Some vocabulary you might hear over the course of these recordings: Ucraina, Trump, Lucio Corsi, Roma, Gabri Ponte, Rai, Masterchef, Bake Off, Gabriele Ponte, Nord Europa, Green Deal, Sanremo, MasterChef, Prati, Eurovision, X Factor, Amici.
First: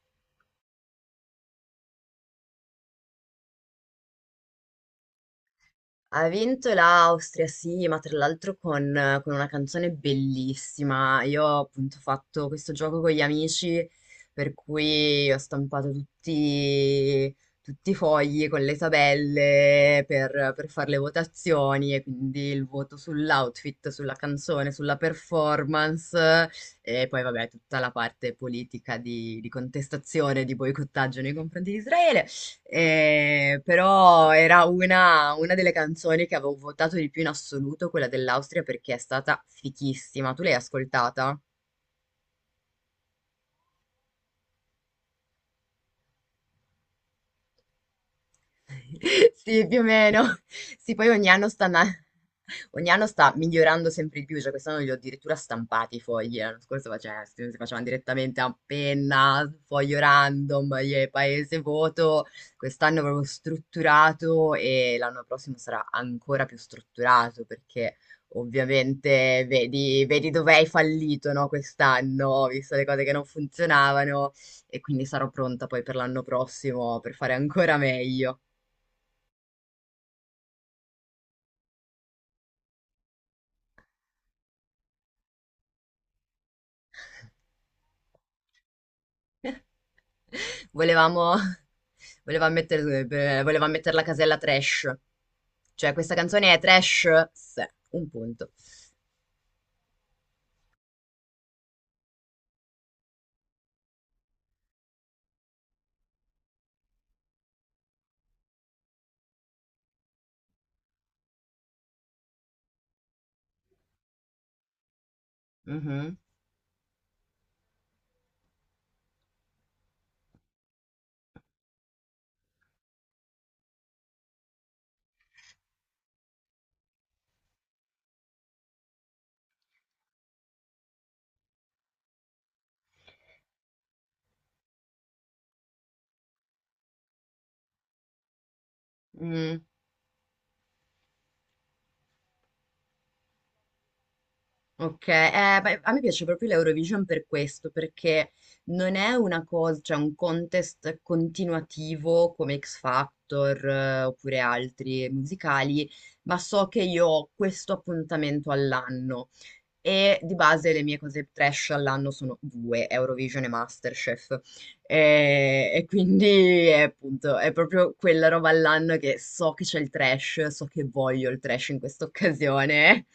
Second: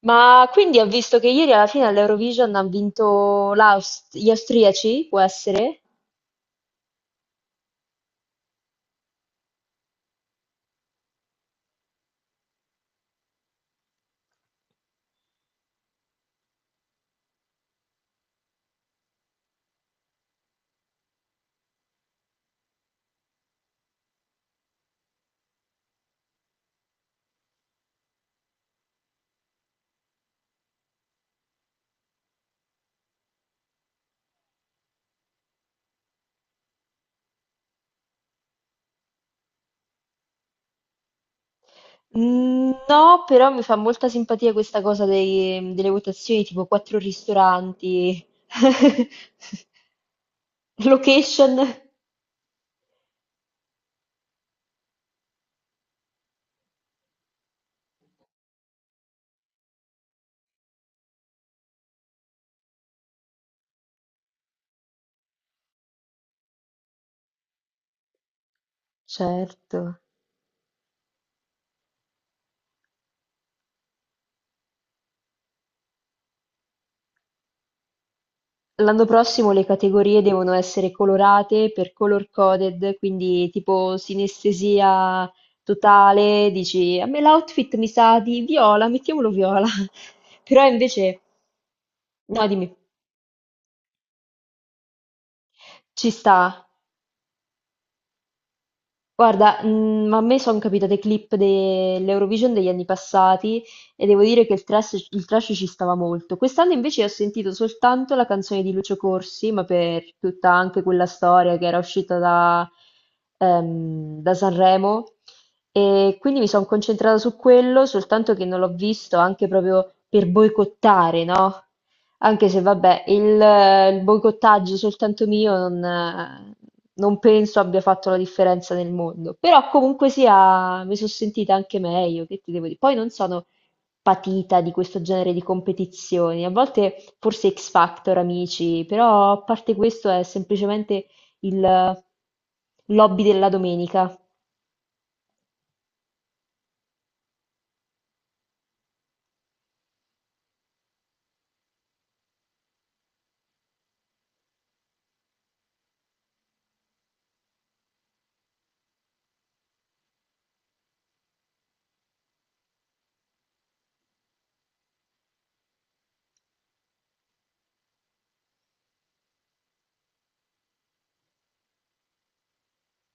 Ma quindi ho visto che ieri alla fine all'Eurovision hanno vinto gli austriaci, può essere? Ha vinto l'Austria, sì, ma tra l'altro con una canzone bellissima. Io ho appunto fatto questo gioco con gli amici, per cui ho stampato tutti i fogli con le tabelle per fare le votazioni e quindi il voto sull'outfit, sulla canzone, sulla performance e poi vabbè tutta la parte politica di contestazione, di boicottaggio nei confronti di Israele. Però era una delle canzoni che avevo votato di più in assoluto, quella dell'Austria, perché è stata fichissima. Tu l'hai ascoltata? No, però mi fa molta simpatia questa cosa delle votazioni, tipo quattro ristoranti, Sì, più o meno. Sì, poi location. Ogni anno sta migliorando sempre di più, cioè quest'anno li ho addirittura stampati i fogli, l'anno scorso si facevano direttamente a penna, foglio random, e paese voto. Quest'anno è proprio strutturato e l'anno prossimo sarà ancora più strutturato perché ovviamente Certo. vedi dove hai fallito, no, quest'anno, visto le cose che non funzionavano, e quindi sarò pronta poi per l'anno prossimo per fare ancora meglio. L'anno prossimo le categorie devono essere colorate per color coded, quindi tipo sinestesia totale, dici a me l'outfit mi sa di viola, mettiamolo viola. Però invece Volevamo, no, voleva dimmi. mettere, eh, voleva mettere la casella trash. Cioè, Ci questa canzone è sta. trash? Sì, un punto. Guarda, a me sono capitate clip dell'Eurovision degli anni passati e devo dire che il trash ci stava molto. Quest'anno invece ho sentito soltanto la canzone di Lucio Corsi, ma per tutta anche quella storia che era uscita da Sanremo. E Mhm. quindi mi sono concentrata su quello, soltanto che non l'ho visto anche proprio per boicottare, no? Anche se vabbè, il boicottaggio soltanto mio non penso abbia fatto la differenza nel mondo, però comunque sia mi sono sentita anche meglio, che ti devo dire. Poi non sono patita di questo genere di competizioni, a volte forse X Factor, amici, però a Mm, parte questo è semplicemente il lobby della domenica. ok, beh, a me piace proprio l'Eurovision per questo, perché non è una cosa, cioè un contest continuativo come X Factor, oppure altri musicali, ma so che io ho questo appuntamento all'anno. E di base le mie cose trash all'anno sono due, Eurovision e MasterChef. E quindi è, appunto, è proprio quella roba all'anno che so che c'è il trash, so che voglio il trash in questa occasione,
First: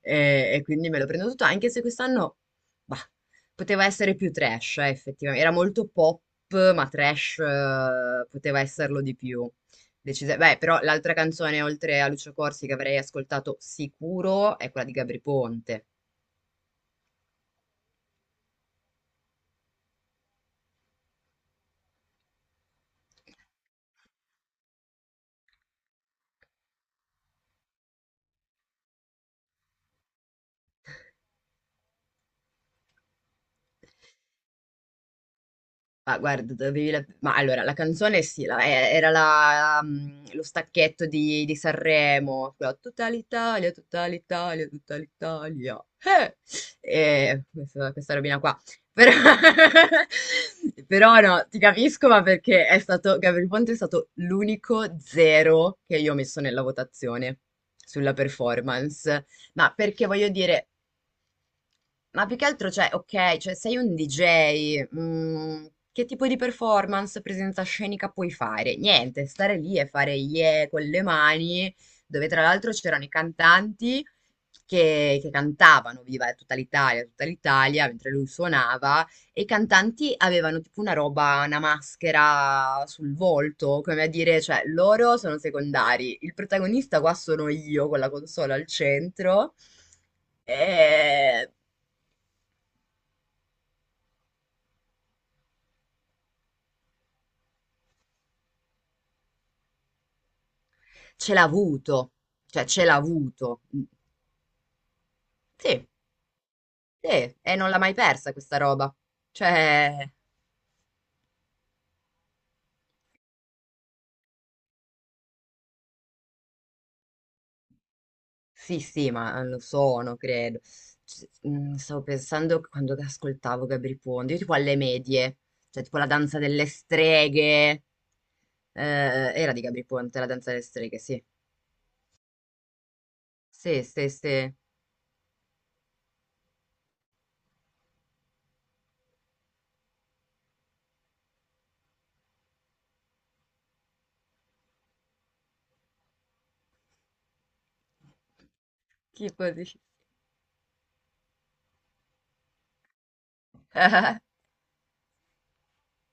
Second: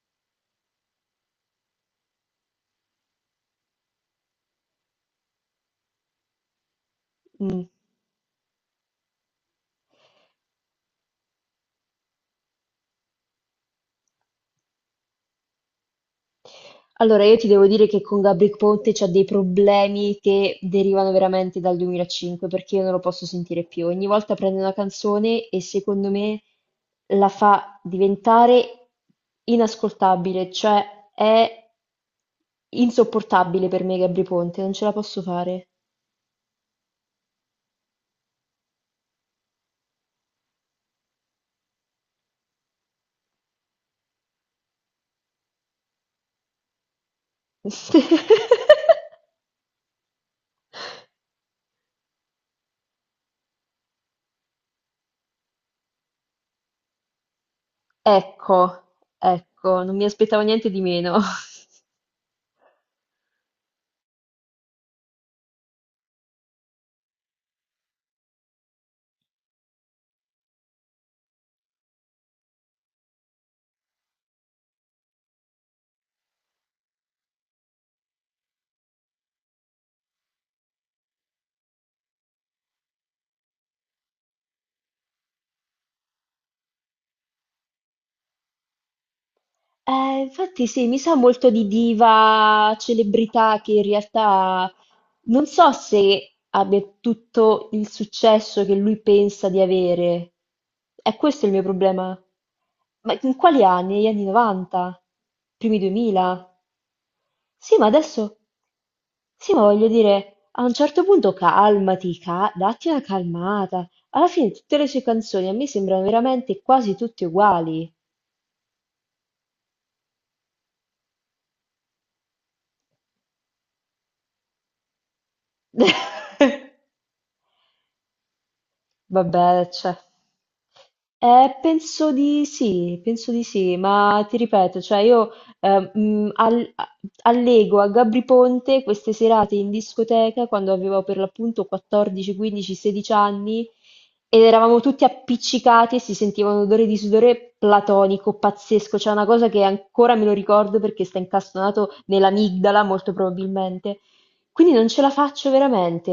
e quindi me lo prendo tutto, anche se quest'anno, bah, poteva essere più trash, effettivamente. Era molto pop, ma trash, Mm. Poteva esserlo di più. Beh, però l'altra canzone, oltre a Lucio Corsi, che avrei ascoltato sicuro, è quella di Gabri Ponte. Allora, io ti devo dire che con Gabri Ponte c'ho dei problemi che derivano veramente dal 2005, perché io non lo posso sentire più. Ogni volta prende una canzone e secondo me la fa diventare inascoltabile, cioè è insopportabile per me Gabri Ponte, non ce la posso fare. Ma guarda, dovevi la ma allora la canzone sì, la e era la mhmm, lo stacchetto di Sanremo, quella "Tutta l'Italia, tutta l'Italia, tutta l'Italia, eh!" Questa robina qua. Però però no, ti capisco, ma perché è stato Gabriele Ponte è stato l'unico 0 che io ho messo nella votazione sulla Ecco, performance. Ma ecco, non mi perché voglio aspettavo dire niente di meno. Ma più che altro, cioè, ok, cioè sei un DJ, che tipo di performance, presenza scenica puoi fare? Niente, stare lì e fare yeah con le mani, dove tra l'altro c'erano i cantanti che cantavano, viva tutta l'Italia, mentre lui suonava, e i cantanti avevano tipo una roba, una maschera sul volto, come a dire, cioè, loro sono secondari, il protagonista qua sono io con la console al centro. Infatti sì, mi sa molto E di diva, celebrità che in realtà non so se abbia tutto il successo che lui pensa di avere. È Ce l'ha questo il mio avuto, problema. cioè ce l'ha Ma in avuto. quali Mm, anni? Negli anni 90? Primi sì, 2000? sì, e non Sì, l'ha ma mai persa adesso... questa roba. Sì, ma voglio Cioè, dire, a un certo punto calmati, datti una calmata. Alla fine tutte le sue canzoni a me sembrano veramente quasi tutte uguali. sì, sì, ma lo sono, credo. Stavo pensando che quando ascoltavo Gabri Ponte, io tipo alle medie, cioè tipo la danza delle streghe. Era di Vabbè, Gabri cioè. Ponte, la danza delle streghe, sì. Penso di sì, Sì, sì, ma ti sì. ripeto, cioè eh, mh, al- a- allego a Gabri Ponte queste serate in discoteca quando avevo per l'appunto 14, 15, 16 anni ed eravamo tutti appiccicati e si sentiva un odore di sudore platonico, pazzesco, c'è una Tipo cosa che di... ancora me lo ricordo perché sta incastonato nell'amigdala molto probabilmente. Quindi non ce la faccio veramente.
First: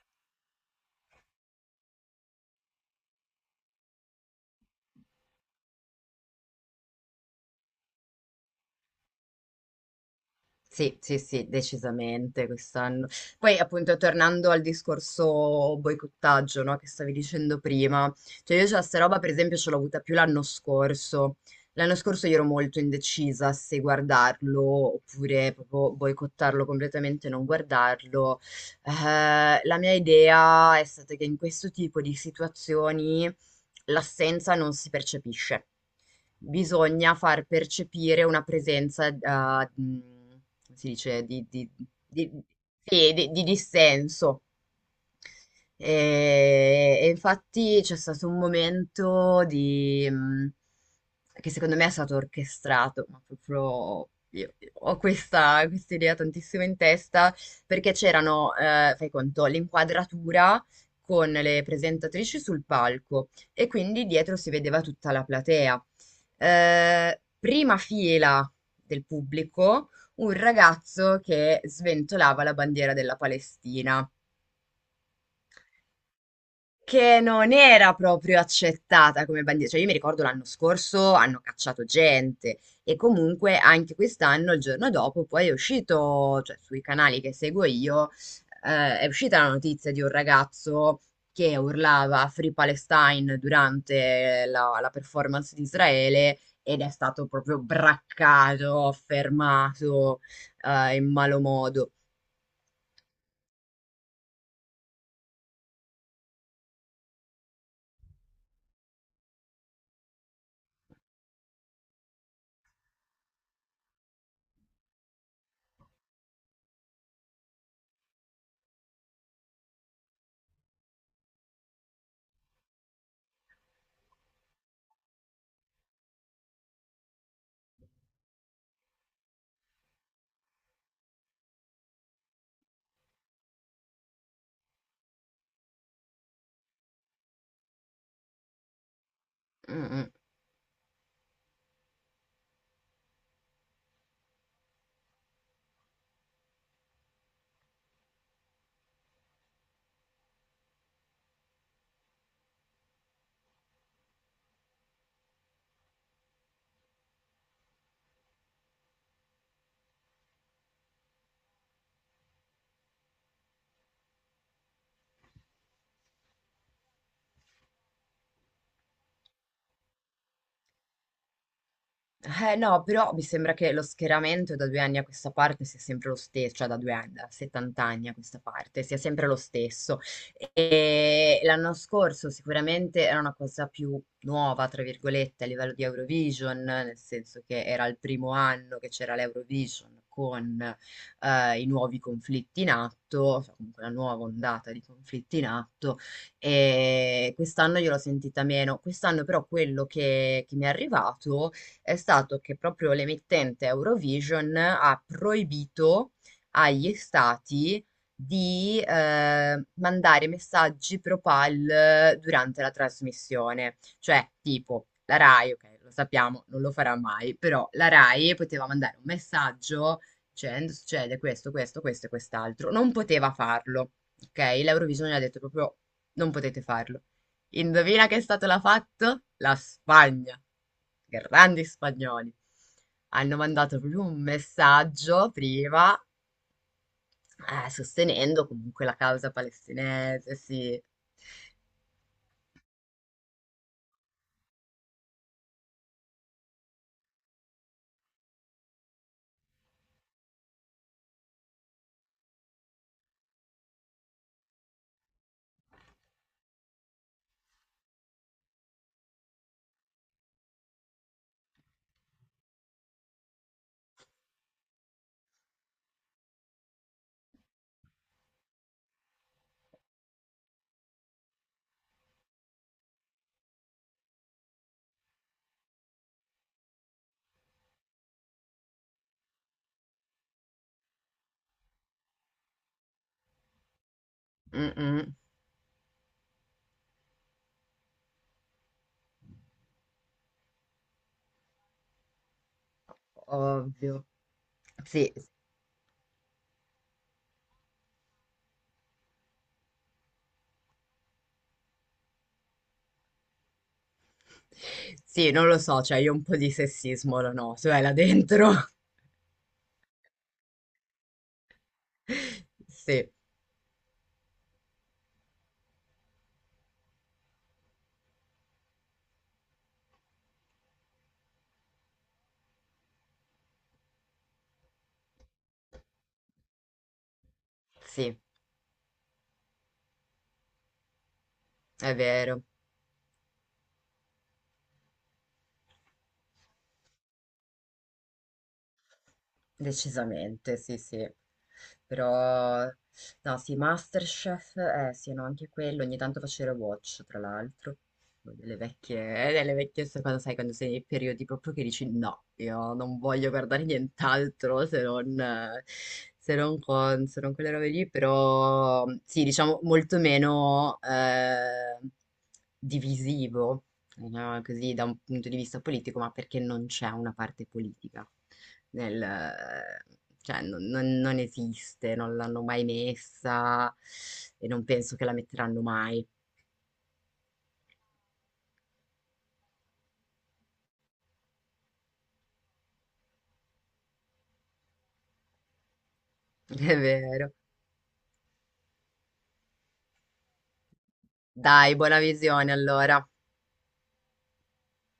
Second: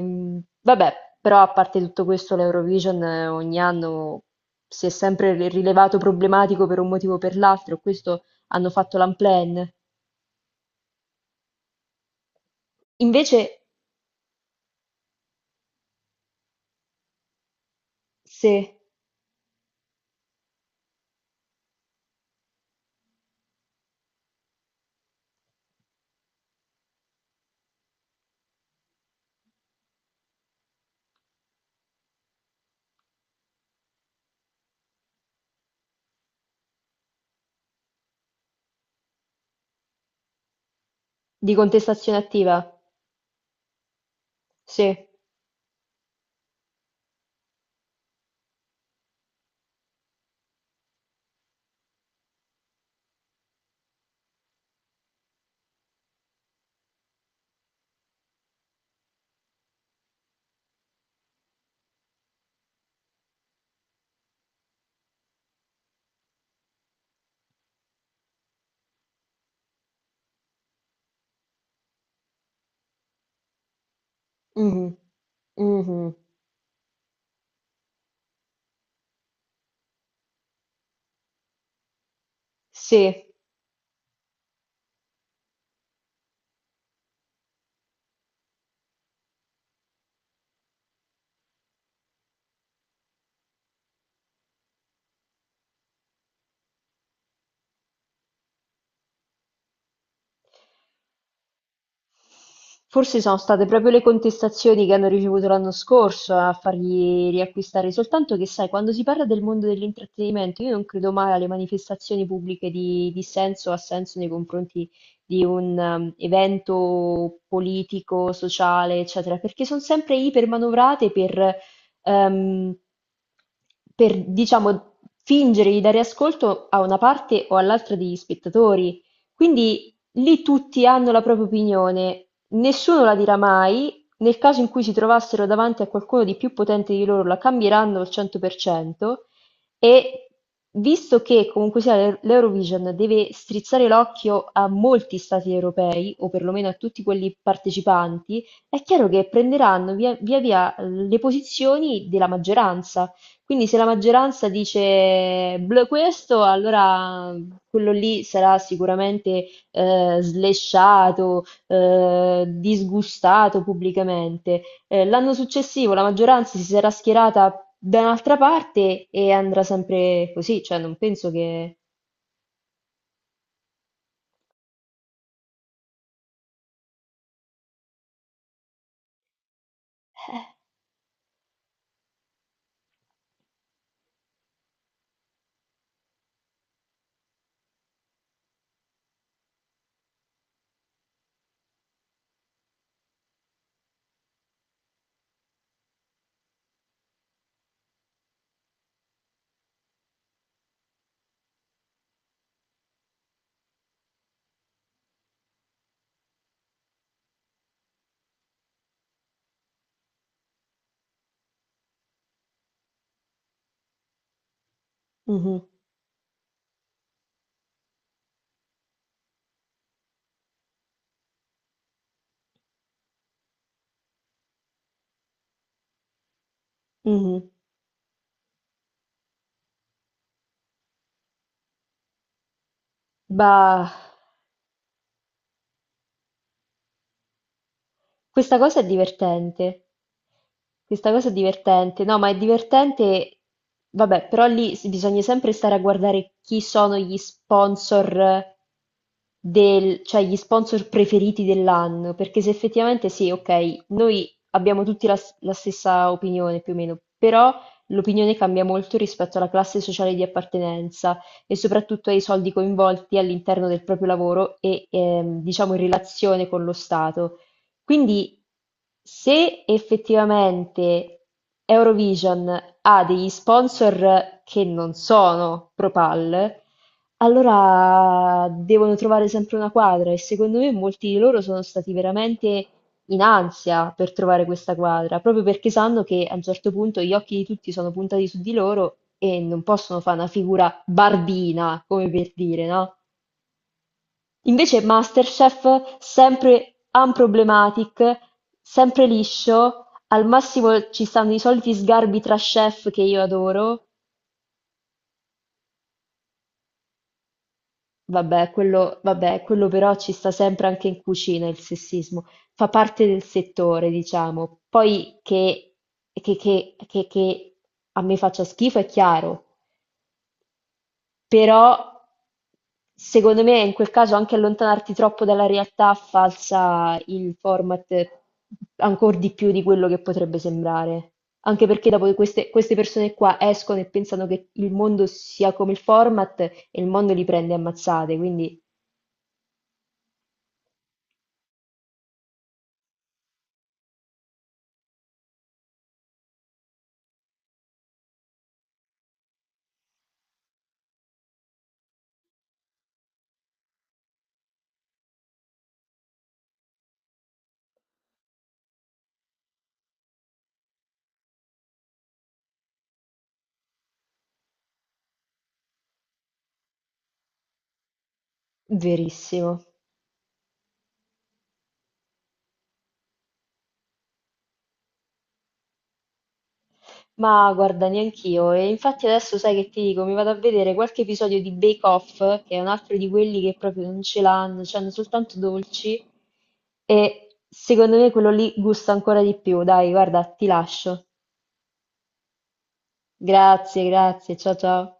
Mhmm, Vabbè, però a parte tutto questo l'Eurovision ogni anno si è sempre rilevato problematico per un motivo o per l'altro, questo hanno fatto l'unplanned. Sì, sì, sì, decisamente quest'anno. Invece Poi appunto tornando al discorso boicottaggio, no, che stavi dicendo prima, cioè io se, già sta roba per esempio ce l'ho avuta più l'anno scorso. L'anno scorso io ero molto indecisa se guardarlo oppure proprio boicottarlo completamente e non guardarlo. La mia idea è stata che in questo tipo di situazioni l'assenza non si percepisce, bisogna far percepire una presenza, come si dice, di contestazione di- attiva, sì, di dissenso, sì, e infatti c'è stato un momento che secondo me è stato orchestrato, ma proprio io ho questa idea tantissimo in testa, perché c'erano, fai conto, l'inquadratura con le presentatrici sul palco e quindi dietro si vedeva tutta la platea. Prima fila del pubblico, un ragazzo che sventolava la bandiera della Palestina, mh-mh, mh-mh, che non era proprio accettata come bandiera. Cioè, io mi ricordo l'anno scorso hanno cacciato gente, e sì. comunque anche quest'anno, il giorno dopo, poi è uscito, cioè sui canali che seguo io, è uscita la notizia di un ragazzo che urlava Free Palestine durante la performance di Israele, ed è stato proprio braccato, fermato, in malo modo. Forse sono state proprio le contestazioni che hanno ricevuto l'anno scorso a fargli riacquistare, soltanto che sai, quando si parla del mondo dell'intrattenimento, io non credo mai alle manifestazioni pubbliche di dissenso o assenso nei confronti di un evento politico, sociale, eccetera, perché sono sempre ipermanovrate ehm, per, diciamo, fingere di dare ascolto a una parte o all'altra degli spettatori. Quindi lì tutti hanno la propria opinione. Nessuno la dirà mai, nel caso in cui si trovassero davanti a qualcuno di più potente di loro la cambieranno al 100% Mm, mm. e visto che comunque sia l'Eurovision deve strizzare l'occhio a molti stati europei o perlomeno a tutti quelli partecipanti, è chiaro che prenderanno via le posizioni della maggioranza. Quindi se la maggioranza dice "Bleh, questo, allora quello lì sarà sicuramente slesciato, disgustato pubblicamente. L'anno successivo la maggioranza si sarà schierata da un'altra parte e andrà sempre così, cioè non penso che... Eh no, però mi sembra che lo schieramento da 2 anni a questa parte sia sempre lo stesso, cioè da 2 anni, da 70 anni a questa parte, sia sempre lo stesso. E l'anno scorso sicuramente era una cosa più nuova, tra virgolette, a livello di Eurovision, nel senso che era il primo anno che c'era l'Eurovision con i nuovi conflitti in atto, cioè comunque la nuova ondata di conflitti in atto, e quest'anno io l'ho sentita meno. Quest'anno però quello che mi è arrivato è stato che proprio l'emittente Eurovision ha proibito agli stati di mandare messaggi propal durante la trasmissione. Cioè, tipo, la Rai, Mhm, ok, lo sappiamo, non lo farà mai, però la Rai poteva mandare un messaggio dicendo: succede questo, questo, questo e quest'altro. Non poteva farlo, ok? L'Eurovision gli ha detto proprio non potete farlo. mhm. Indovina che la fatto? La Spagna. Grandi spagnoli. Hanno mandato Bah. proprio un messaggio prima, sostenendo Questa cosa comunque è la causa divertente. palestinese, sì. Questa cosa è divertente. No, ma è divertente. Vabbè, però lì bisogna sempre stare a guardare chi sono gli sponsor cioè gli sponsor preferiti dell'anno, perché se effettivamente sì, ok, noi abbiamo tutti la stessa opinione più o meno, però l'opinione cambia molto rispetto alla classe sociale di appartenenza e soprattutto ai soldi coinvolti all'interno del proprio lavoro e diciamo in relazione con lo Stato. Quindi se effettivamente Eurovision ha degli sponsor che non sono ProPal, allora devono trovare sempre una quadra e secondo me molti di loro sono stati veramente in ansia per trovare Mm, questa mm, quadra, proprio perché sanno che a un certo punto gli occhi di tutti sono puntati su di loro e non possono fare una figura barbina, come per dire, no? ovvio. Invece Sì, Masterchef, sempre "unproblematic", sempre liscio, al massimo ci stanno i soliti sgarbi tra chef che io adoro, sì, non lo so, cioè io un po' di sessismo lo noto, là dentro. Quello però ci sta sempre anche in cucina il sessismo, fa parte Sì, del settore diciamo, poi che a me faccia schifo è chiaro. Però secondo me in quel caso anche allontanarti troppo dalla realtà falsa il format sì, ancor di più di quello che potrebbe sembrare. Anche perché è dopo vero. Queste persone qua escono e pensano che il mondo sia come il format e il mondo li prende a mazzate, quindi Decisamente, sì, sì. Però, no, sì, MasterChef, eh sì, no, anche quello, ogni tanto facevo watch, tra l'altro, delle vecchie, quando sai, quando sei nei periodi proprio che dici no, io non voglio guardare nient'altro se non, se non con, se non quelle robe lì, però sì, diciamo molto meno, divisivo, no, così da un punto di vista politico, ma perché non c'è una parte politica nel, verissimo. cioè, non esiste, non l'hanno mai messa e non penso che la metteranno mai. Ma guarda, neanch'io. E infatti adesso sai che ti dico, mi vado a vedere qualche episodio di Bake Off, che è un altro di quelli che proprio non ce l'hanno, cioè hanno soltanto dolci. È vero. E secondo me quello lì gusta ancora di più. Dai, guarda, ti lascio. Dai, buona visione allora. Grazie, grazie. Ciao ciao.